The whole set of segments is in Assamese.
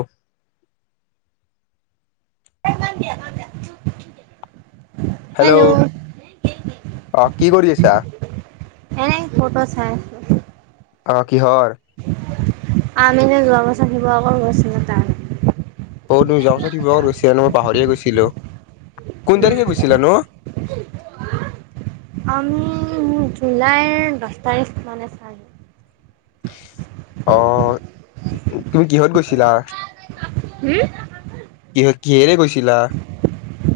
উ [unintelligible] হয়মান দিয় দে [unintelligible] হেল্ল' অ কি কৰি আছা এনে ফ'ট চাই অ কিহৰ আমিনো যোৱা বছৰ শিৱসাগৰ গৈছিলো তাৰ অ তুমি যোৱা বছৰ শিৱাগৰ গৈছ ন মই পাহৰিয়ে গৈছে লো কোন উম, তাৰিখে গৈছিলা ন আমি জুলাইৰ দহ তাৰিখ মানে ছাগে আহ তুমি কিহত গৈছিলা উম কিহেৰে গৈছিলি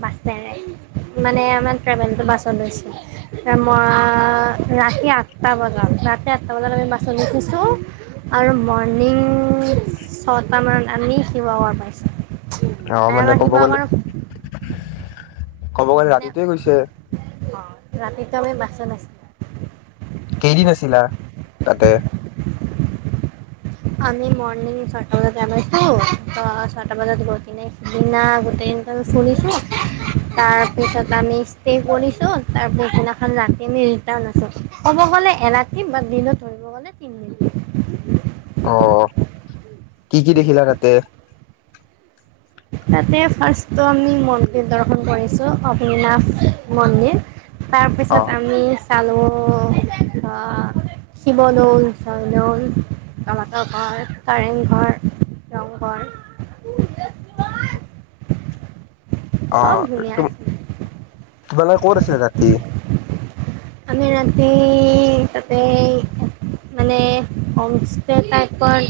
বাছেৰে মানে আমাৰ ট্ৰেভেল বাছতছো মই ৰাতি আঠটা বজাত ৰাতি আঠটা বজাত আমি বাছত উঠিছো আৰু মৰ্ণিং ছটা মানত আমি শিৱসাগৰ পাইছোঁ অ আৰু মানে আমাৰ ক'ব গ'লে লে শিৱসাগৰ ক'ব গ'লে মানে ৰাতিতে গৈছে অ' ৰাতিটো আমি বাছত নাছিলোঁ কেইদিন আছিলা তাতে আমি মৰ্ণিং ছয়টা বজাত যাইছো ছয়টা বজাত গৈ কিনে দিনা গোটেই দিন ফুৰিছো তাৰপিছত আমি ষ্টে কৰিছো তাৰ পিছদিনাখন ৰাতি আমি ৰিটাৰ্ণ আছো ক'ব গ'লে এৰাতি দিনত ধৰিব গলে তিনিদিন অ কি কি দেখিলা তাতে তাতে ফাৰ্ষ্টটো আমি মন্দিৰ দৰ্শন কৰিছো অগ্নাথ মন্দিৰ অ তাৰপিছত আমি তালু বা শিৱদৌল জয়দৌল তমাটৰ ঘৰ কাৰেংঘৰ ৰংঘৰ [unintelligible] অ চব ধুনীয়া তুম আছিল তোমাল কত আছিল ৰাতি আমি ৰাতি তাতে মানে হোম ষ্টে টাইপৰ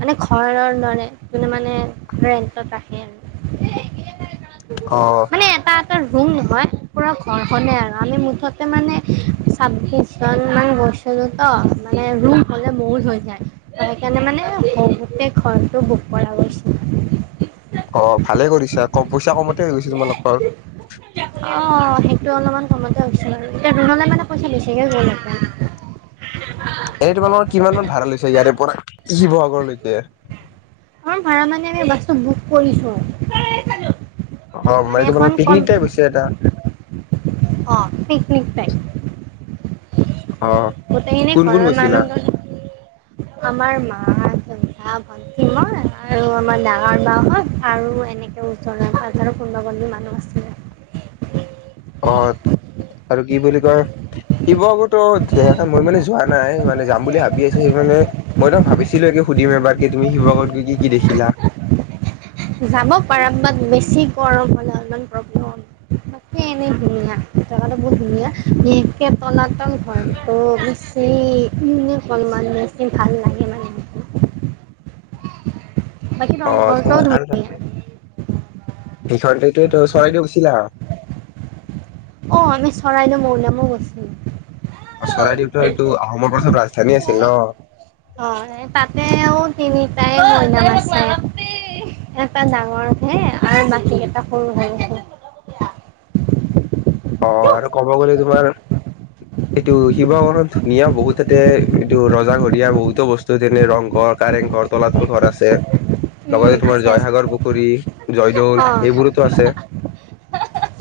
মানে ঘৰৰ দৰে মানে ৰন্টৰ সম অ ৰুম হয় পুৰা ঘৰখনেই আৰু আমি মুঠতে মানে ছাব্বিছজনমান গৈছিলো তো মানে ৰুম হ'লে মৌল হৈ যায় ত সেইকাৰণে মানে সহতে ঘৰটো বুক কৰা গৈছিল অ ভালে কৰিছা কম পইচা, কমতে হৈ গৈছে তোমালোকৰ। টো অলপমান কমতে হৈছিল আৰু। এতিয়া ডুনলে মানে কৈছে বেছিকে লল হেতেন। এনে তোমালোকৰ কিমান মান ভাড়া লৈছে ইয়াৰে পৰা শিৱসাগৰলৈকে? আৰু ভাড়া মানে আমি বাছটো বুক কৰিছো আৰু। অ মানে তোমালোকৰ পিকনিক টাইপ হৈছে এটা। টাই অ গোটেইখিনি কোন কোন ঘৰৰ গৈছিলা মানুহ ন। আমাৰ ম মা, পাপা, ভন মই আৰু আমাৰ ডাঙৰ বাহঁত আৰু এনেকৈ ওচৰৰ পাজৰৰ কোনোবা কোনবা মানুহ আছিলে। অ আৰু কি বুলি কয় শিৱসাগৰতো তেনেকে মই মানে যোৱা নাই মানে যাম বুলি ভাবি আছো সেই মানে মই তাক ভাবিছিলো একে সুধিম এবাৰ, কি তুমি শিৱসাগৰত গৈ কি কি দেখিলা? যাব পাৰা বাট বেছি গৰম হ'লে অলমান প্ৰব্লেম হব। তাকে এনেই ধুনীয়া। জাগাটো বহুত ধুনীয়া। বিশেষ তলাতল ঘৰটো বেছি ইউনিক হ'ল মানে বেছি ভাল লাগে মানে। বাকী ৰংঘৰটোও ধুনীয়া। সিখনতে তে টো। চৰাইদেউ গৈছিলা? অ, আমি চৰাইদেউ মৈদাম ও গৈছিলোঁ। অ, চৰাইদেউত এইটো আহোমৰ প্ৰধান ৰাজধানী আছিল অ', ন? এই তাতেও তিনিটাই নাম আছে। এটা ডাঙৰ হে আৰু বাকীকেইটা সৰু হৈ আছে। অ আৰু ক'ব গ'লে তোমাৰ এইটো শিৱসাগৰত ধুনীয়া বহুত। তাতে এইটো ৰজাঘৰীয়া বহুতো বস্তু যেনে ৰংঘৰ, কাৰেংঘৰ, তলাতল ঘৰ আছে। উম, লগতে তোমাৰ আছে আছে। জয়সাগৰ পুখুৰী, জয়দৌল অ', এইবোৰোতো আছে।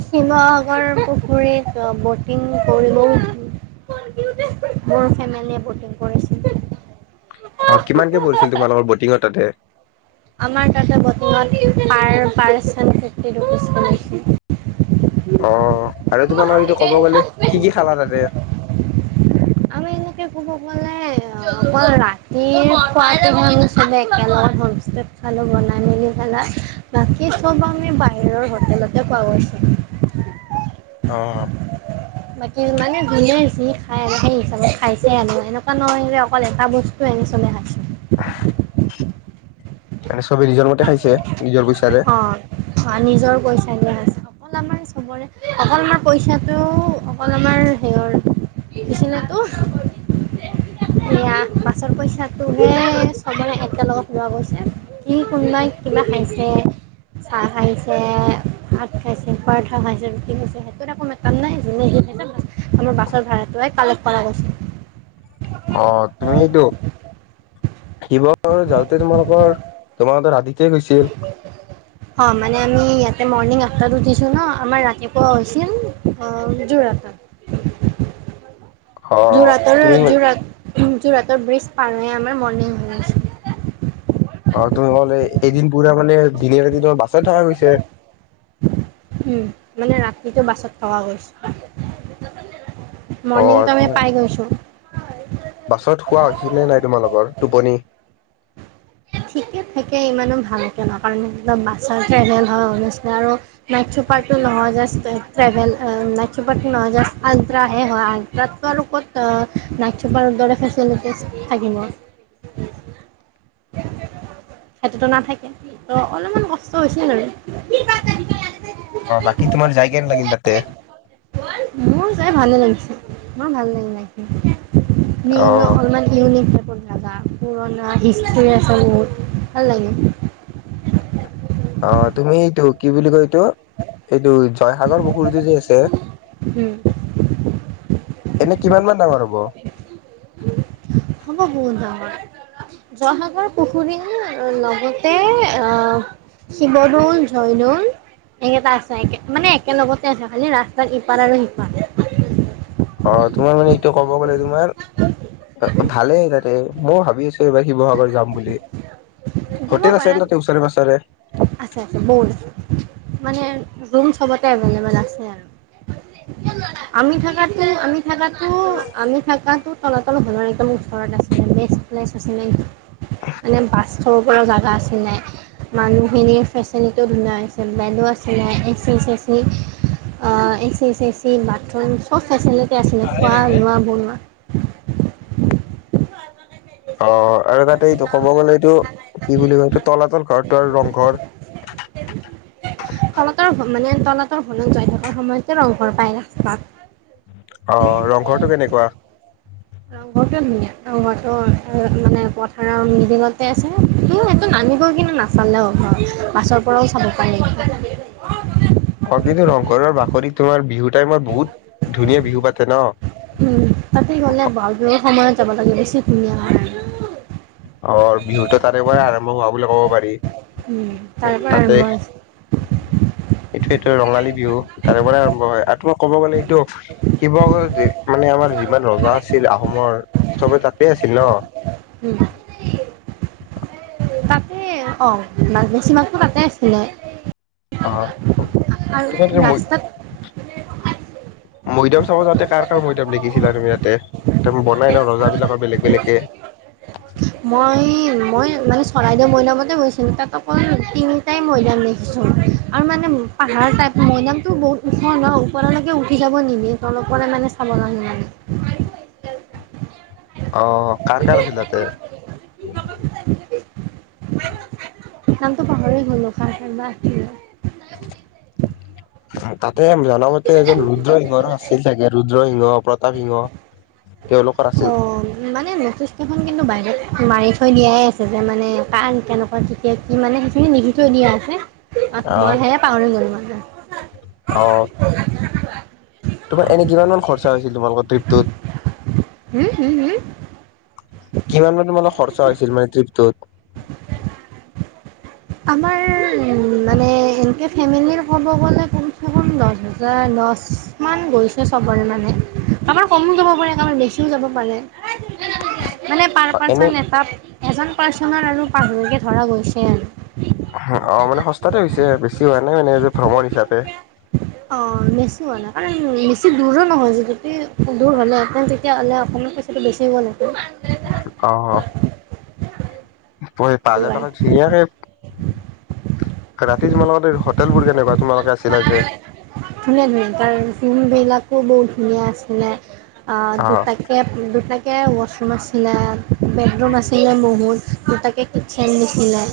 শিৱসাগৰ পুখুৰীত ব'টিং কৰিবও, মোৰ ফেমিলিয়ে ব'টিং কৰিছিল। অ, কিমানকে পৰিছিল তোমালোকৰ বটিঙৰ তাতে? আমাৰ তাতে বৰ্তমান পাৰ পাৰ্চন ফিফটি ৰুপিছ কে লৈছিল। অ। আৰু তোমালোকৰ এইটো ক'ব গ'লে কি কি খালা তাতে? আমি এনেকে ক'ব গ'লে অকল ৰাতিৰ খোৱাটো মানে চবেই একেলগত হোম ষ্টেট খালো বনাই মেলি পেলাই। বাকী চব আমি বাহিৰৰ হোটেলতে খোৱা গৈছে। অ বাকী মানে ধুনীয়া হৈছি খাই আৰু হেই চবে খাইছে আৰু, এনেকুৱা নহয় যে কেৱল এটা বস্তুয়ে আমি চবে খাইছোঁ। [inaudible] মানে চবে নিজৰ মতে খাইছে? নিজৰ পইচাৰে অ, অ। নিজৰ পইচা এনেকোৱা হৈছে, অকমান চবৰে অকল আমাৰ পইচাটো অকল আমাৰ হেইয়ৰ বিচনাটো, হেইয়া পাছৰ পইচাটোহে চবৰে একেলগত লোৱা গৈছে। কি কোনবাই কিবা খাইছে চাহ খাইছে, ভাত খাইছে, পৰঠা খাইছে, ৰুটি খাইছে, সেইটো আকৌ মেটাৰ নাই, যোনে যি খাইছে। আমাৰ বাছৰ ভাড়াটোৱে কালেক্ট কৰা হৈছে। অ, তুমি এইটোক থাকিব ঘৰ যাওঁতে তোমালোকৰ, তোমালোকৰ ৰাতি অ, মানে আমি ইয়াতে মৰ্ণিং আহ তাত উঠিছো ন আমাৰ ৰাতিপুৱা হৈছিল যোৰহাটত। অ যোৰহাটৰ তুমি যোৰহাটত। ওম যোৰহটত ব্ৰিজ পাৰ হৈ আমাৰ মৰ্ণিং হৈ আছিল। অ যোৰহাটত এদিন পুৰা মানে দিনে ৰাতি তোমাৰ বাছত থকা গৈছে। ওম মানে ৰাতিটো বাছত থকা গৈছো। অ মৰ্ণিং টাইমে তুমি পাই গৈছো। হয়। বাছত শুৱা হৈছিলে নাই। তোমালোকৰ টোপনি। ঠিকে থাকে ইমানো ভালকে নাই কাৰণ বাছৰ ট্ৰেভেলৰ নিছিনা আৰু। নাইট চুপাৰটো নহয় জাষ্ট। ট্ৰেভেল হয় নাইট চুপাৰপ নহয়। জাষ্ট আলট্ৰা হে হয়। আলট্ৰাত নাইট চুপাৰ দৰে ফেচিলিটিছ থাকিব। সেইটোত নাথাকে ত অলপমান কষ্ট হৈছে আৰু। অ বাকি তোমাৰ যাই কেনেকা লাগিল তাতে। মোৰ যাই ভালে লাগিছে মোৰ ভাল লাগিল জাইকিনে। অ মোৰ অলমান ইউনিক টাইপ ৰ। যাবা পুৰণ আহিছে। ল'ৰা-ছোৱালীবোৰ ভাল লাগে। অঁ তুমি এইটো কি বুলি কৈ। ত এইটো য'ত। জয়সাগৰ পুখুৰীটো যে আছে। এনে কিমান মান ডাঙৰ হ'ব। হ'ব। হ'ব বহত ডাঙৰ। জয়সাগৰ পুখুৰীৰ লগতে অঁ শিৱদৌল, জয়দৌল একেইটা আছে মানে একে লগতে আছে। খালি ৰাস্তাত ইপাৰ আৰু সিপাৰ। অঁ তোমাৰ মানে এইটো ক'ব। ক'ব গ'লে তোমাৰ অঁ ভালেই তাতে। মইওঁ ভাবি আছোঁ। এইবাৰ শিৱসাগৰ যাম বুলি যাব হোটেল পাৰা। আছেনে তাতে ওচৰে পাছৰে। আছে আছে বহুত আছে মানে ৰুম চবতে এভেল এবেল আছে আৰু আমি থাকা আমি থো আমি থাকো তলাতল ঘৰ একদম ওচৰত আছিল বে। নে মানে বাচ সৰু পৰা জেগা আছিলে মানুহখিনিৰ ফেচিলিটিও ধুনীয়া হৈছে বেডো আছিলে এ চি চে চি এ চি চে চি বাথৰুম চব ফেচিলিটি। তে আছিলে খোৱা লোৱা বনোৱা অ আৰু তা এইটো ক'ব গলে এইটো কি বুলি কয় এইটো তলাতল ঘৰটো আৰু ৰংঘৰ। তলাতল ঘৰ মানে তলাতৰ ঘৰত জাই থকাৰ সময়ত ৰংঘৰ পাই ৰাস্তাত। অহ ৰংঘৰটো কেনেকুৱা। ৰংঘৰটো ধুনীয়া ৰংঘৰটো এ মানে পথাৰৰ মিদিনতে আছে ত সেটো নামিবই কিন্তু নাচালেও ঘৰ পাছৰ পৰাও চাব পাৰি। অ কিন্তু ৰংঘৰৰ বাকৰিত তোমাৰ বিহু। টাইমত বহুত ধুনীয়া বিহু পাতে ন উম তাকে গ'লে ব'হাগ বিহু সময়ত যাব লাগে। কি ধুনীয়া হয়। অ বিহুতটো। তাৰে পৰাই আৰম্ভ হোৱা বুলি ক'ব পাৰি তাৰপৰা তাতে আৰম্ভ হৈছে এইটো সেটো ৰঙালী বিহু তাৰে পৰা আৰম্ভ হয় আৰু ত। ক'ব গ'লে এইটো শিৱসাগৰ মানে আমাৰ যিমান ৰজা আছিল আহোমৰ চবে তাতে আছিল ন। অ মাজ বেছি মানুহ তাতে আছিলে। অ আৰু তোমাৰ ৰাস্তাত মৈদাম চাব যাতে কাৰ কাৰ মৈদাম দেখিছিলা তুমি তা? বনাই ন ৰজা বিলাকৰ বেলেগ বেলেগ কে মই মই মানে চৰাইদেউ মৈদামতে গৈছিলোঁ তাত অকল তিনিটাই মৈদাম দেখিছোঁ আৰু মানে পাহাৰৰ টাইপ মৈদামতটো বহুত ওখ ন ওপৰলৈকে উঠি যাব নিবি তলৰ পৰা মানে চাব কাৰণে লগে মানে অ কাৰ কাৰ আছিল তাতে উ নামতো পাহৰিয়েই গ'লো কাৰ কাৰ বা আছিলে। তাতে আমি জ নামতে এজন ৰুদ্ৰসিংহৰো আছিল চাগে ৰুদ্ৰসিংহ প্ৰতাপ সিংহ তেওঁলোকৰ আছিল। অ মানে নেথিষ্টখন কিন্তু বাহিৰত মাৰি থৈ দিয়াই আছে যে মানে কাৰ কেনেকুৱা তেতিয়া কি মানে সেইখিনি লিখি থৈ দিয়া আছে। অ মই সেয়ে পাহৰি গলোঁ মান যে উ অ [unintelligible] তোমাৰ এনে কিমান মমান খৰচা হৈছিল তোমালোকৰ ট্ৰিপটোত উম হম হম কিমান মান তোমালোকৰ খৰচা হৈছিল মানে ট্ৰিপটোত। আমাৰ। উম মানে এক। ফেমিলিৰ ক'ব গ'লে কমচে কম দহ হাজাৰ দহ মান গৈছে চবৰে মানে কাৰোবাৰ কমো যাব পাৰে কাৰোবাৰ বেছিও যাব পাৰে। মানে পাৰ এনে পাৰ্চন এটা এজন পাৰ্চনৰ আৰু। পাহৰিকে ধৰা গৈছে। অ মানে সস্তাতে হৈছে বেছি হোৱা নাই মানে যে ভ্ৰমণ হিচাপে। অ নেচো ম নাই কাৰণ বেছি দূৰো নহয় য যদি। দূৰ হ'লে এ তেতিয়া অ। ক পছটো বেছি হ'ল ন। আহ। প পাঁচ সেইটো হাজাৰ কাৰণে টকান। ৰাতি তোমালোকৰ হোটেল বোৰ কেনেকুৱা তোমালোকে আছিলা যে। ধুনীয়া ধুনীয়া ত ফ্মবিলাকো বহুত ধুনীয়া আছিলে। অ দুটাকে দুটাকে। ৱাশৰুম আছিলে বেডৰুম আছিলে বহুত দুটাকে কিটচেন দিছিলে।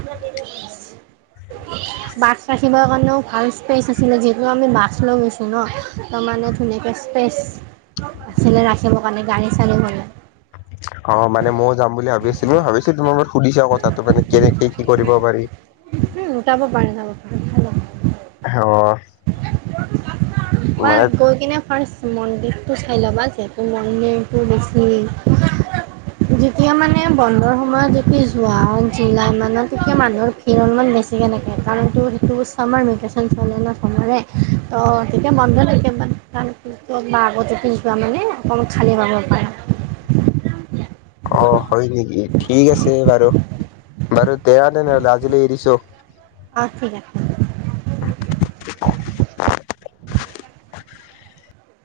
বাছ ৰাখিবৰ কাৰণেও। ভাল স্পেচ আছিলে যিহেতু আমি বাছ লৈ গৈছোঁ ন তাৰমানে ধুনীয়াকৈ স্পেচ। আছিলে ৰা। চবৰ কাৰণে গানী চালো কৰি'। অ মানে ময়ও যাম বুলি ভাবি আছিলো ভাবিছো তোমাৰ লগত। সুধিছা কথাটো মানে কেনেকে কি কৰিব পাৰি। উম যাব পাৰে যাব পাৰে। আহ হয় মই গৈ কেনে ফাৰ্ষ্ট। মন্দিৰটো চাই ল'বা যিহেতু মন্দিৰটো বেছি যেতিয়া মানে বন্ধৰ সময়ত যেতিয়া যোৱা জুলাই মানত তেতিয়া মানুহৰ। কিৰণমান বেছিকৈ নাকে কাৰণটো টো বস্চ আমাৰ ভেকেশ্যন চলে না চমৰে ত' তেতিয়া মনধ থে বা আগতুপি যোৱা মানে অকণমান খালী পাব পাৰে। অ হয় নেকি ঠিক আছে বাৰু। বাৰু তেয়া ন নহ'লে আজিলৈ এৰিছো। অ ঠিক আ।